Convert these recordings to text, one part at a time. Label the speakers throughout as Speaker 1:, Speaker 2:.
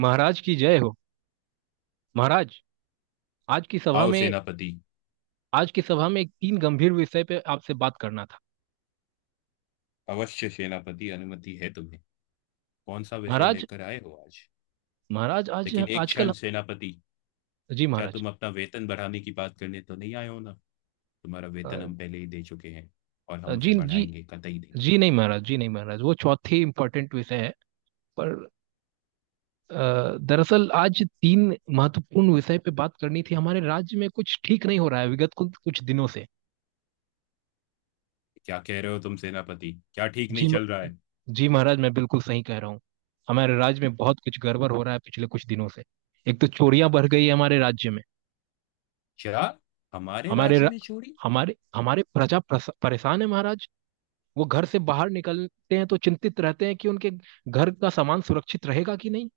Speaker 1: महाराज की जय हो। महाराज। आज की सभा
Speaker 2: आओ
Speaker 1: में
Speaker 2: सेनापति।
Speaker 1: आज की सभा में एक तीन गंभीर विषय पे आपसे बात करना था।
Speaker 2: अवश्य सेनापति, अनुमति है तुम्हें। कौन सा विषय
Speaker 1: महाराज।
Speaker 2: लेकर आए हो आज।
Speaker 1: महाराज आज।
Speaker 2: लेकिन एक
Speaker 1: आजकल।
Speaker 2: क्षण सेनापति,
Speaker 1: जी
Speaker 2: क्या
Speaker 1: महाराज।
Speaker 2: तुम अपना वेतन बढ़ाने की बात करने तो नहीं आए हो ना। तुम्हारा वेतन
Speaker 1: अ,
Speaker 2: हम पहले ही दे चुके हैं, और हम
Speaker 1: जी
Speaker 2: उसे
Speaker 1: जी
Speaker 2: बढ़ाएंगे कतई नहीं।
Speaker 1: जी नहीं महाराज, जी नहीं महाराज, वो चौथी इम्पोर्टेंट विषय है। पर। दरअसल आज तीन महत्वपूर्ण विषय पे बात करनी थी। हमारे राज्य में कुछ ठीक नहीं हो रहा है विगत कुछ कुछ दिनों से।
Speaker 2: क्या कह रहे हो तुम सेनापति, क्या ठीक नहीं
Speaker 1: जी
Speaker 2: चल रहा है।
Speaker 1: जी महाराज, मैं बिल्कुल सही कह रहा हूँ। हमारे राज्य में बहुत कुछ गड़बड़ हो रहा है पिछले कुछ दिनों से। एक तो चोरियां बढ़ गई है हमारे राज्य में।
Speaker 2: क्या हमारे
Speaker 1: हमारे
Speaker 2: राज्य
Speaker 1: र-
Speaker 2: में चोरी।
Speaker 1: हमारे हमारे प्रजा परेशान है महाराज। वो घर से बाहर निकलते हैं तो चिंतित रहते हैं कि उनके घर का सामान सुरक्षित रहेगा कि नहीं।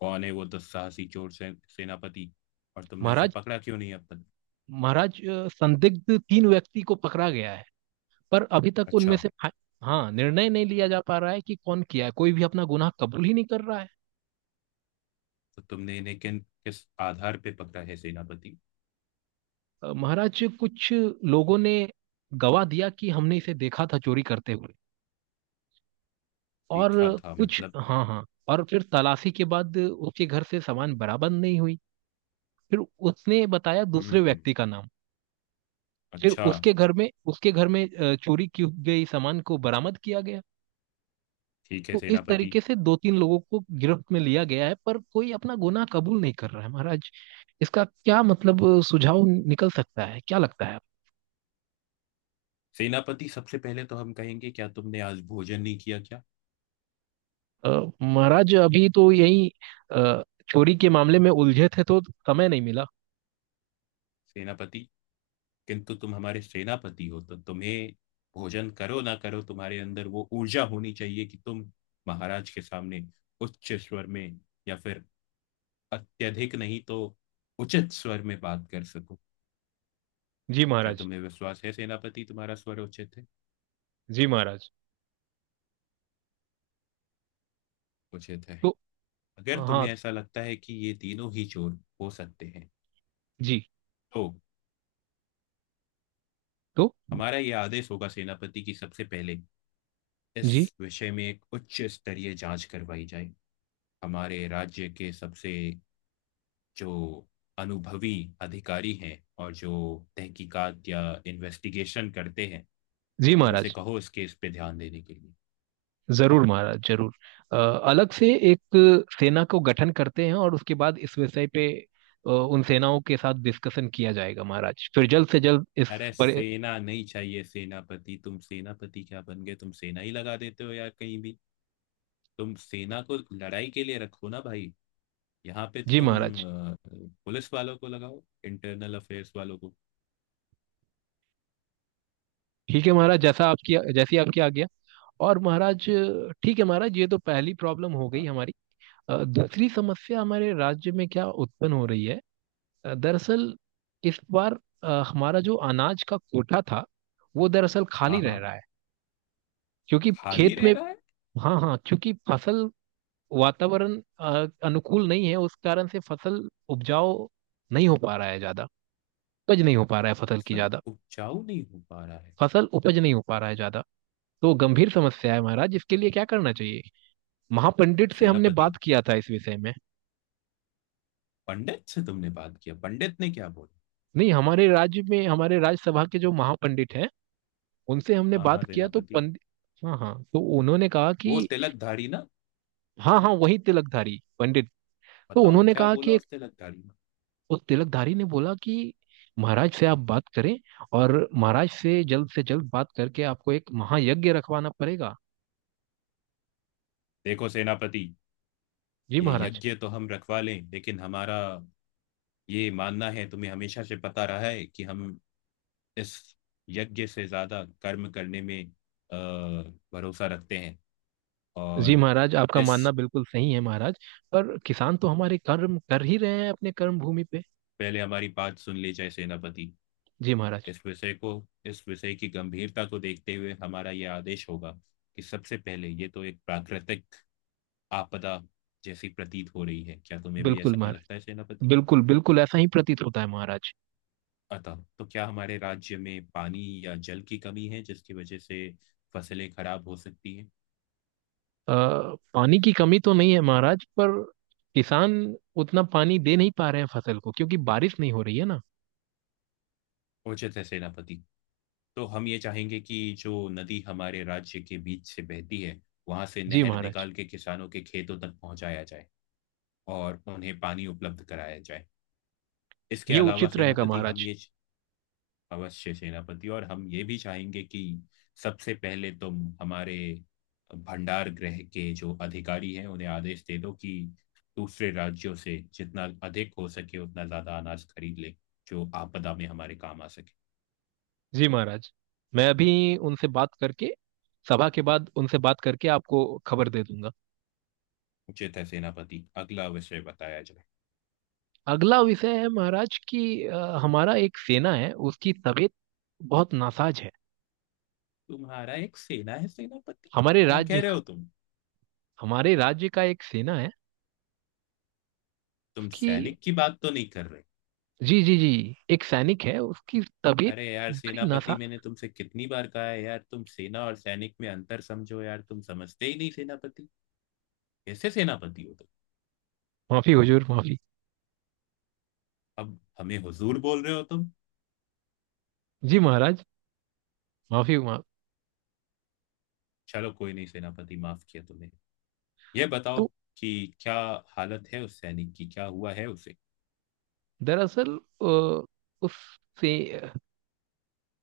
Speaker 2: कौन है वो दुस्साहसी चोर से, सेनापति। और तुमने उसे
Speaker 1: महाराज।
Speaker 2: पकड़ा क्यों नहीं अब तक।
Speaker 1: महाराज, संदिग्ध तीन व्यक्ति को पकड़ा गया है पर अभी तक उनमें
Speaker 2: अच्छा,
Speaker 1: से हाँ, निर्णय नहीं लिया जा पा रहा है कि कौन किया है। कोई भी अपना गुनाह कबूल ही नहीं कर रहा है।
Speaker 2: तो तुमने इन्हें किन किस आधार पे पकड़ा है सेनापति।
Speaker 1: महाराज, कुछ लोगों ने गवाह दिया कि हमने इसे देखा था चोरी करते हुए। और
Speaker 2: देखा था
Speaker 1: कुछ।
Speaker 2: मतलब।
Speaker 1: हाँ हाँ। और फिर तलाशी के बाद उसके घर से सामान बरामद नहीं हुई। फिर उसने बताया दूसरे
Speaker 2: हम्म,
Speaker 1: व्यक्ति का नाम। फिर
Speaker 2: अच्छा।
Speaker 1: उसके घर में चोरी की गई सामान को बरामद किया गया।
Speaker 2: ठीक है
Speaker 1: तो इस
Speaker 2: सेनापति।
Speaker 1: तरीके से दो तीन लोगों को गिरफ्त में लिया गया है पर कोई अपना गुनाह कबूल नहीं कर रहा है महाराज। इसका क्या मतलब, सुझाव निकल सकता है? क्या लगता है?
Speaker 2: सेनापति सबसे पहले तो हम कहेंगे, क्या तुमने आज भोजन नहीं किया क्या।
Speaker 1: अ, महाराज, अभी तो यही अ, चोरी के मामले में उलझे थे तो समय नहीं मिला।
Speaker 2: सेनापति, किंतु तुम हमारे सेनापति हो तो तुम्हें भोजन करो ना करो तुम्हारे अंदर वो ऊर्जा होनी चाहिए कि तुम महाराज के सामने उच्च स्वर में, या फिर अत्यधिक नहीं तो उचित स्वर में बात कर सको।
Speaker 1: जी
Speaker 2: क्या
Speaker 1: महाराज।
Speaker 2: तुम्हें विश्वास है सेनापति तुम्हारा स्वर उचित है।
Speaker 1: जी महाराज।
Speaker 2: उचित है।
Speaker 1: तो।
Speaker 2: अगर
Speaker 1: हाँ।
Speaker 2: तुम्हें ऐसा लगता है कि ये तीनों ही चोर हो सकते हैं,
Speaker 1: जी।
Speaker 2: तो
Speaker 1: तो।
Speaker 2: हमारा ये आदेश होगा सेनापति की सबसे पहले इस
Speaker 1: जी।
Speaker 2: विषय में एक उच्च स्तरीय जांच करवाई जाए। हमारे राज्य के सबसे जो अनुभवी अधिकारी हैं और जो तहकीकात या इन्वेस्टिगेशन करते हैं,
Speaker 1: जी
Speaker 2: उनसे
Speaker 1: महाराज।
Speaker 2: कहो इस केस पे ध्यान देने के लिए।
Speaker 1: जरूर महाराज जरूर। अलग से एक सेना को गठन करते हैं और उसके बाद इस विषय पे उन सेनाओं के साथ डिस्कशन किया जाएगा महाराज। फिर जल्द से जल्द इस।
Speaker 2: अरे
Speaker 1: पर।
Speaker 2: सेना नहीं चाहिए सेनापति, तुम सेनापति क्या बन गए तुम सेना ही लगा देते हो यार कहीं भी। तुम सेना को लड़ाई के लिए रखो ना भाई। यहाँ पे
Speaker 1: जी
Speaker 2: तुम
Speaker 1: महाराज।
Speaker 2: अ, पुलिस वालों को लगाओ, इंटरनल अफेयर्स वालों को।
Speaker 1: ठीक है महाराज, जैसा आपकी जैसी आपकी आज्ञा। और महाराज। ठीक है महाराज, ये तो पहली प्रॉब्लम हो गई
Speaker 2: हाँ।
Speaker 1: हमारी। दूसरी समस्या हमारे राज्य में क्या उत्पन्न हो रही है। दरअसल। इस बार। हमारा जो अनाज का कोटा था, वो दरअसल
Speaker 2: हाँ,
Speaker 1: खाली रह
Speaker 2: हाँ,
Speaker 1: रहा है। क्योंकि
Speaker 2: खाली
Speaker 1: खेत
Speaker 2: रह
Speaker 1: में।
Speaker 2: रहा है।
Speaker 1: हाँ हाँ, क्योंकि फसल। वातावरण अनुकूल नहीं है उस कारण से फसल उपजाऊ नहीं हो पा रहा है ज्यादा। उपज नहीं हो पा रहा है फसल की
Speaker 2: फसल
Speaker 1: ज्यादा।
Speaker 2: उपजाऊ नहीं हो पा रहा है।
Speaker 1: फसल उपज नहीं हो पा रहा है ज्यादा। तो गंभीर समस्या है महाराज, इसके लिए क्या करना चाहिए? महापंडित से हमने
Speaker 2: सेनापति,
Speaker 1: बात किया था इस विषय में।
Speaker 2: पंडित से तुमने बात किया, पंडित ने क्या बोला।
Speaker 1: नहीं, हमारे राज्य में हमारे राज्यसभा के जो महापंडित हैं उनसे हमने
Speaker 2: हाँ
Speaker 1: बात
Speaker 2: हाँ
Speaker 1: किया तो
Speaker 2: सेनापति।
Speaker 1: पंड हाँ हाँ, तो उन्होंने कहा
Speaker 2: वो
Speaker 1: कि।
Speaker 2: तिलकधारी ना।
Speaker 1: हाँ हाँ, वही तिलकधारी पंडित। तो
Speaker 2: बताओ
Speaker 1: उन्होंने
Speaker 2: क्या
Speaker 1: कहा
Speaker 2: बोला
Speaker 1: कि।
Speaker 2: उस तिलकधारी ने।
Speaker 1: उस तिलकधारी ने बोला कि। महाराज से आप बात करें। और महाराज से जल्द बात करके आपको एक महायज्ञ रखवाना पड़ेगा।
Speaker 2: देखो सेनापति,
Speaker 1: जी
Speaker 2: ये
Speaker 1: महाराज।
Speaker 2: यज्ञ तो हम रखवा लें लेकिन हमारा ये मानना है, तुम्हें हमेशा से पता रहा है कि हम इस यज्ञ से ज्यादा कर्म करने में भरोसा रखते हैं।
Speaker 1: जी
Speaker 2: और
Speaker 1: महाराज, आपका
Speaker 2: इस,
Speaker 1: मानना बिल्कुल सही है महाराज। पर किसान तो हमारे कर्म कर ही रहे हैं अपने कर्म भूमि पे।
Speaker 2: पहले हमारी बात सुन ली जाए सेनापति।
Speaker 1: जी महाराज।
Speaker 2: इस विषय को, इस विषय की गंभीरता को देखते हुए हमारा यह आदेश होगा कि सबसे पहले ये तो एक प्राकृतिक आपदा जैसी प्रतीत हो रही है, क्या तुम्हें भी
Speaker 1: बिल्कुल
Speaker 2: ऐसा लगता है
Speaker 1: महाराज।
Speaker 2: सेनापति।
Speaker 1: बिल्कुल बिल्कुल ऐसा ही प्रतीत होता है महाराज।
Speaker 2: अतः तो क्या हमारे राज्य में पानी या जल की कमी है जिसकी वजह से फसलें खराब हो सकती हैं।
Speaker 1: अ, पानी की कमी तो नहीं है महाराज, पर किसान उतना पानी दे नहीं पा रहे हैं फसल को क्योंकि बारिश नहीं हो रही है ना।
Speaker 2: उचित है सेनापति। तो हम ये चाहेंगे कि जो नदी हमारे राज्य के बीच से बहती है, वहां से
Speaker 1: जी
Speaker 2: नहर
Speaker 1: महाराज।
Speaker 2: निकाल के किसानों के खेतों तक पहुंचाया जाए, और उन्हें पानी उपलब्ध कराया जाए। इसके
Speaker 1: ये
Speaker 2: अलावा
Speaker 1: उचित रहेगा
Speaker 2: सेनापति हम
Speaker 1: महाराज।
Speaker 2: ये, अवश्य सेनापति, और हम ये भी चाहेंगे कि सबसे पहले तुम हमारे भंडार गृह के जो अधिकारी हैं उन्हें आदेश दे दो कि दूसरे राज्यों से जितना अधिक हो सके उतना ज्यादा अनाज खरीद ले, जो आपदा में हमारे काम आ सके।
Speaker 1: जी महाराज। मैं अभी उनसे बात करके सभा के बाद उनसे बात करके आपको खबर दे दूंगा।
Speaker 2: उचित है सेनापति, अगला विषय बताया जाए।
Speaker 1: अगला विषय है महाराज कि अ, हमारा एक सेना है, उसकी तबीयत बहुत नासाज है।
Speaker 2: तुम्हारा एक सेना है सेनापति,
Speaker 1: हमारे
Speaker 2: क्या
Speaker 1: राज्य
Speaker 2: कह रहे
Speaker 1: का।
Speaker 2: हो तुम।
Speaker 1: हमारे राज्य का एक सेना है।
Speaker 2: तुम
Speaker 1: उसकी।
Speaker 2: सैनिक की बात तो नहीं कर रहे।
Speaker 1: जी जी जी एक सैनिक है उसकी तबीयत।
Speaker 2: अरे यार
Speaker 1: बड़ी
Speaker 2: सेनापति,
Speaker 1: नासा
Speaker 2: मैंने तुमसे कितनी बार कहा है यार तुम सेना और सैनिक में अंतर समझो यार, तुम समझते ही नहीं सेनापति। कैसे सेनापति हो तुम।
Speaker 1: माफी हुजूर माफी।
Speaker 2: अब हमें हुजूर बोल रहे हो तुम।
Speaker 1: जी महाराज। माफी माफ
Speaker 2: चलो कोई नहीं सेनापति, माफ किया तुम्हें। यह बताओ
Speaker 1: तो।
Speaker 2: कि क्या हालत है उस सैनिक की, क्या हुआ है उसे।
Speaker 1: दरअसल। अ, उससे।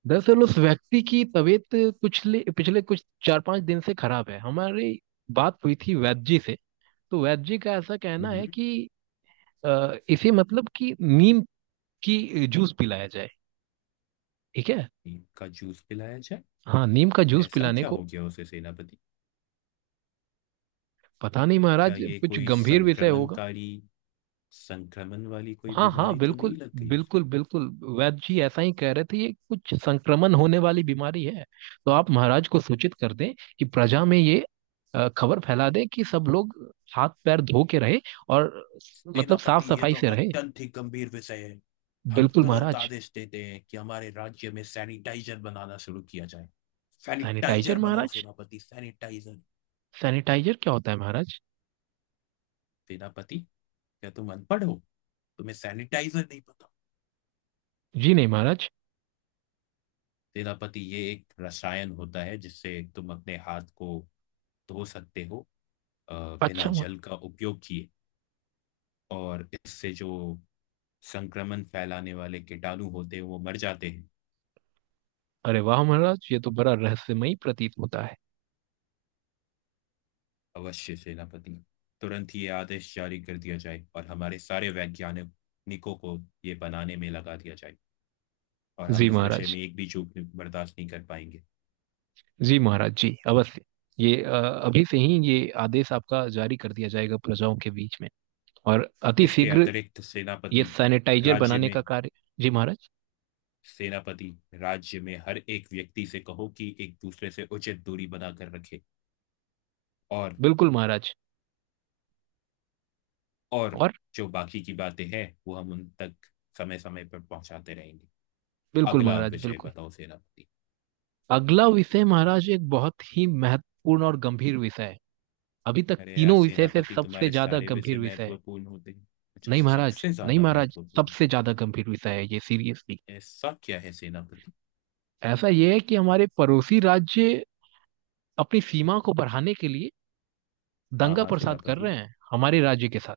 Speaker 1: दरअसल उस व्यक्ति की तबीयत पिछले पिछले कुछ चार पांच दिन से खराब है। हमारी बात हुई थी वैद्य जी से। तो वैद्य जी का ऐसा कहना है
Speaker 2: हम्म,
Speaker 1: कि इसे मतलब कि नीम की जूस पिलाया जाए। ठीक है।
Speaker 2: नीम का जूस पिलाया जाए।
Speaker 1: हाँ, नीम का जूस
Speaker 2: ऐसा
Speaker 1: पिलाने
Speaker 2: क्या
Speaker 1: को।
Speaker 2: हो गया उसे सेनापति।
Speaker 1: पता नहीं
Speaker 2: क्या
Speaker 1: महाराज,
Speaker 2: ये
Speaker 1: कुछ
Speaker 2: कोई
Speaker 1: गंभीर विषय होगा।
Speaker 2: संक्रमणकारी, संक्रमण वाली कोई
Speaker 1: हाँ हाँ,
Speaker 2: बीमारी तो
Speaker 1: बिल्कुल।
Speaker 2: नहीं लग गई उसे।
Speaker 1: बिल्कुल बिल्कुल। वैद्य जी ऐसा ही कह रहे थे, ये कुछ संक्रमण होने वाली बीमारी है। तो आप महाराज को सूचित कर दें कि प्रजा में ये खबर फैला दें कि सब लोग हाथ पैर धो के रहे और मतलब साफ
Speaker 2: सेनापति ये
Speaker 1: सफाई
Speaker 2: तो
Speaker 1: से रहे।
Speaker 2: अत्यंत ही गंभीर विषय है। हम
Speaker 1: बिल्कुल
Speaker 2: तुरंत
Speaker 1: महाराज।
Speaker 2: आदेश देते हैं कि हमारे राज्य में सैनिटाइजर बनाना शुरू किया जाए।
Speaker 1: सैनिटाइजर
Speaker 2: सैनिटाइजर बनाओ
Speaker 1: महाराज।
Speaker 2: सेनापति, सैनिटाइजर।
Speaker 1: सैनिटाइजर क्या होता है महाराज?
Speaker 2: सेनापति, क्या तुम अनपढ़ हो, तुम्हें सैनिटाइजर नहीं पता।
Speaker 1: जी नहीं महाराज।
Speaker 2: सेनापति ये एक रसायन होता है जिससे तुम अपने हाथ को धो सकते हो, अ, बिना
Speaker 1: अच्छा महाराज।
Speaker 2: जल का उपयोग किए, और इससे जो संक्रमण फैलाने वाले कीटाणु होते हैं वो मर जाते हैं।
Speaker 1: अरे वाह महाराज, ये तो बड़ा रहस्यमयी प्रतीत होता है।
Speaker 2: अवश्य सेनापति, तुरंत ये आदेश जारी कर दिया जाए और हमारे सारे वैज्ञानिकों को ये बनाने में लगा दिया जाए, और
Speaker 1: जी
Speaker 2: हम इस विषय
Speaker 1: महाराज।
Speaker 2: में एक भी चूक बर्दाश्त नहीं कर पाएंगे।
Speaker 1: जी महाराज जी, अवश्य। ये अभी से ही ये आदेश आपका जारी कर दिया जाएगा प्रजाओं के बीच में। और अति
Speaker 2: इसके
Speaker 1: शीघ्र।
Speaker 2: अतिरिक्त
Speaker 1: ये
Speaker 2: सेनापति,
Speaker 1: सैनिटाइजर
Speaker 2: राज्य
Speaker 1: बनाने का
Speaker 2: में,
Speaker 1: कार्य। जी महाराज।
Speaker 2: सेनापति राज्य में हर एक व्यक्ति से कहो कि एक दूसरे से उचित दूरी बनाकर रखे। और
Speaker 1: बिल्कुल महाराज।
Speaker 2: और
Speaker 1: और।
Speaker 2: जो बाकी की बातें हैं वो हम उन तक समय समय पर पहुंचाते रहेंगे।
Speaker 1: बिल्कुल
Speaker 2: अगला
Speaker 1: महाराज
Speaker 2: विषय
Speaker 1: बिल्कुल।
Speaker 2: बताओ सेनापति।
Speaker 1: अगला विषय महाराज एक बहुत ही महत्वपूर्ण और गंभीर विषय है। अभी तक
Speaker 2: अरे यार
Speaker 1: तीनों विषय से
Speaker 2: सेनापति,
Speaker 1: सबसे
Speaker 2: तुम्हारे
Speaker 1: ज्यादा
Speaker 2: सारे विषय
Speaker 1: गंभीर विषय है।
Speaker 2: महत्वपूर्ण होते हैं। अच्छा,
Speaker 1: नहीं महाराज,
Speaker 2: सबसे
Speaker 1: नहीं
Speaker 2: ज्यादा
Speaker 1: महाराज,
Speaker 2: महत्वपूर्ण।
Speaker 1: सबसे ज्यादा गंभीर विषय है ये सीरियसली।
Speaker 2: ऐसा क्या है सेनापति।
Speaker 1: ऐसा ये है कि हमारे पड़ोसी राज्य अपनी सीमा को बढ़ाने के लिए
Speaker 2: हाँ
Speaker 1: दंगा
Speaker 2: हाँ
Speaker 1: प्रसाद कर
Speaker 2: सेनापति,
Speaker 1: रहे हैं हमारे राज्य के साथ।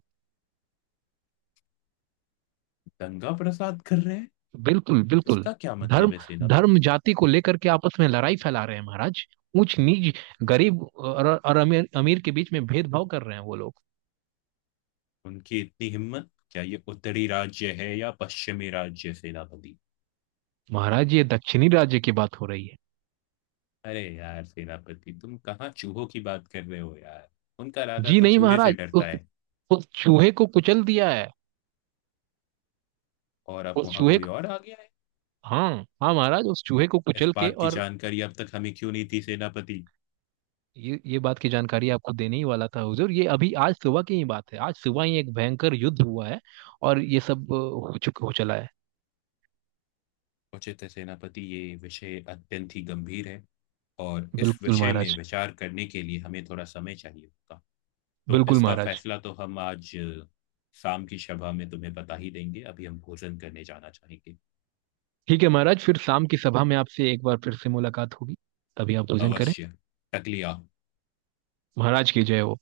Speaker 2: दंगा प्रसाद कर रहे हैं।
Speaker 1: बिल्कुल बिल्कुल।
Speaker 2: इसका क्या मतलब
Speaker 1: धर्म।
Speaker 2: है सेनापति।
Speaker 1: धर्म जाति को लेकर के आपस में लड़ाई फैला रहे हैं महाराज। ऊंच नीच। गरीब और अमीर अमीर के बीच में भेदभाव कर रहे हैं वो लोग।
Speaker 2: उनकी इतनी हिम्मत, क्या ये उत्तरी राज्य है या पश्चिमी राज्य सेनापति।
Speaker 1: महाराज, ये दक्षिणी राज्य की बात हो रही है।
Speaker 2: अरे यार सेनापति, तुम कहाँ चूहों की बात कर रहे हो यार। उनका राजा
Speaker 1: जी
Speaker 2: तो
Speaker 1: नहीं
Speaker 2: चूहे से
Speaker 1: महाराज,
Speaker 2: डरता
Speaker 1: उस
Speaker 2: है।
Speaker 1: उस चूहे को कुचल दिया है।
Speaker 2: और अब
Speaker 1: उस
Speaker 2: वहां
Speaker 1: चूहे
Speaker 2: कोई
Speaker 1: को।
Speaker 2: और आ गया है।
Speaker 1: हाँ। हाँ महाराज, उस चूहे को
Speaker 2: इस
Speaker 1: कुचल के
Speaker 2: बात की
Speaker 1: और।
Speaker 2: जानकारी अब तक हमें क्यों नहीं थी सेनापति।
Speaker 1: ये बात की जानकारी आपको देने ही वाला था हुजूर, ये अभी आज सुबह की ही बात है। आज सुबह ही एक भयंकर युद्ध हुआ है। और ये सब हो चुका हो चला है।
Speaker 2: उचित है सेनापति, ये विषय अत्यंत ही गंभीर है, और इस
Speaker 1: बिल्कुल
Speaker 2: विषय में
Speaker 1: महाराज।
Speaker 2: विचार करने के लिए हमें थोड़ा समय चाहिए होगा। तो
Speaker 1: बिल्कुल
Speaker 2: इसका
Speaker 1: महाराज।
Speaker 2: फैसला तो हम आज शाम की सभा में तुम्हें बता ही देंगे। अभी हम भोजन करने जाना चाहेंगे।
Speaker 1: ठीक है महाराज, फिर शाम की सभा में आपसे एक बार फिर से मुलाकात होगी। तभी आप भोजन करें।
Speaker 2: अवश्य। टकलिया।
Speaker 1: महाराज की जय हो।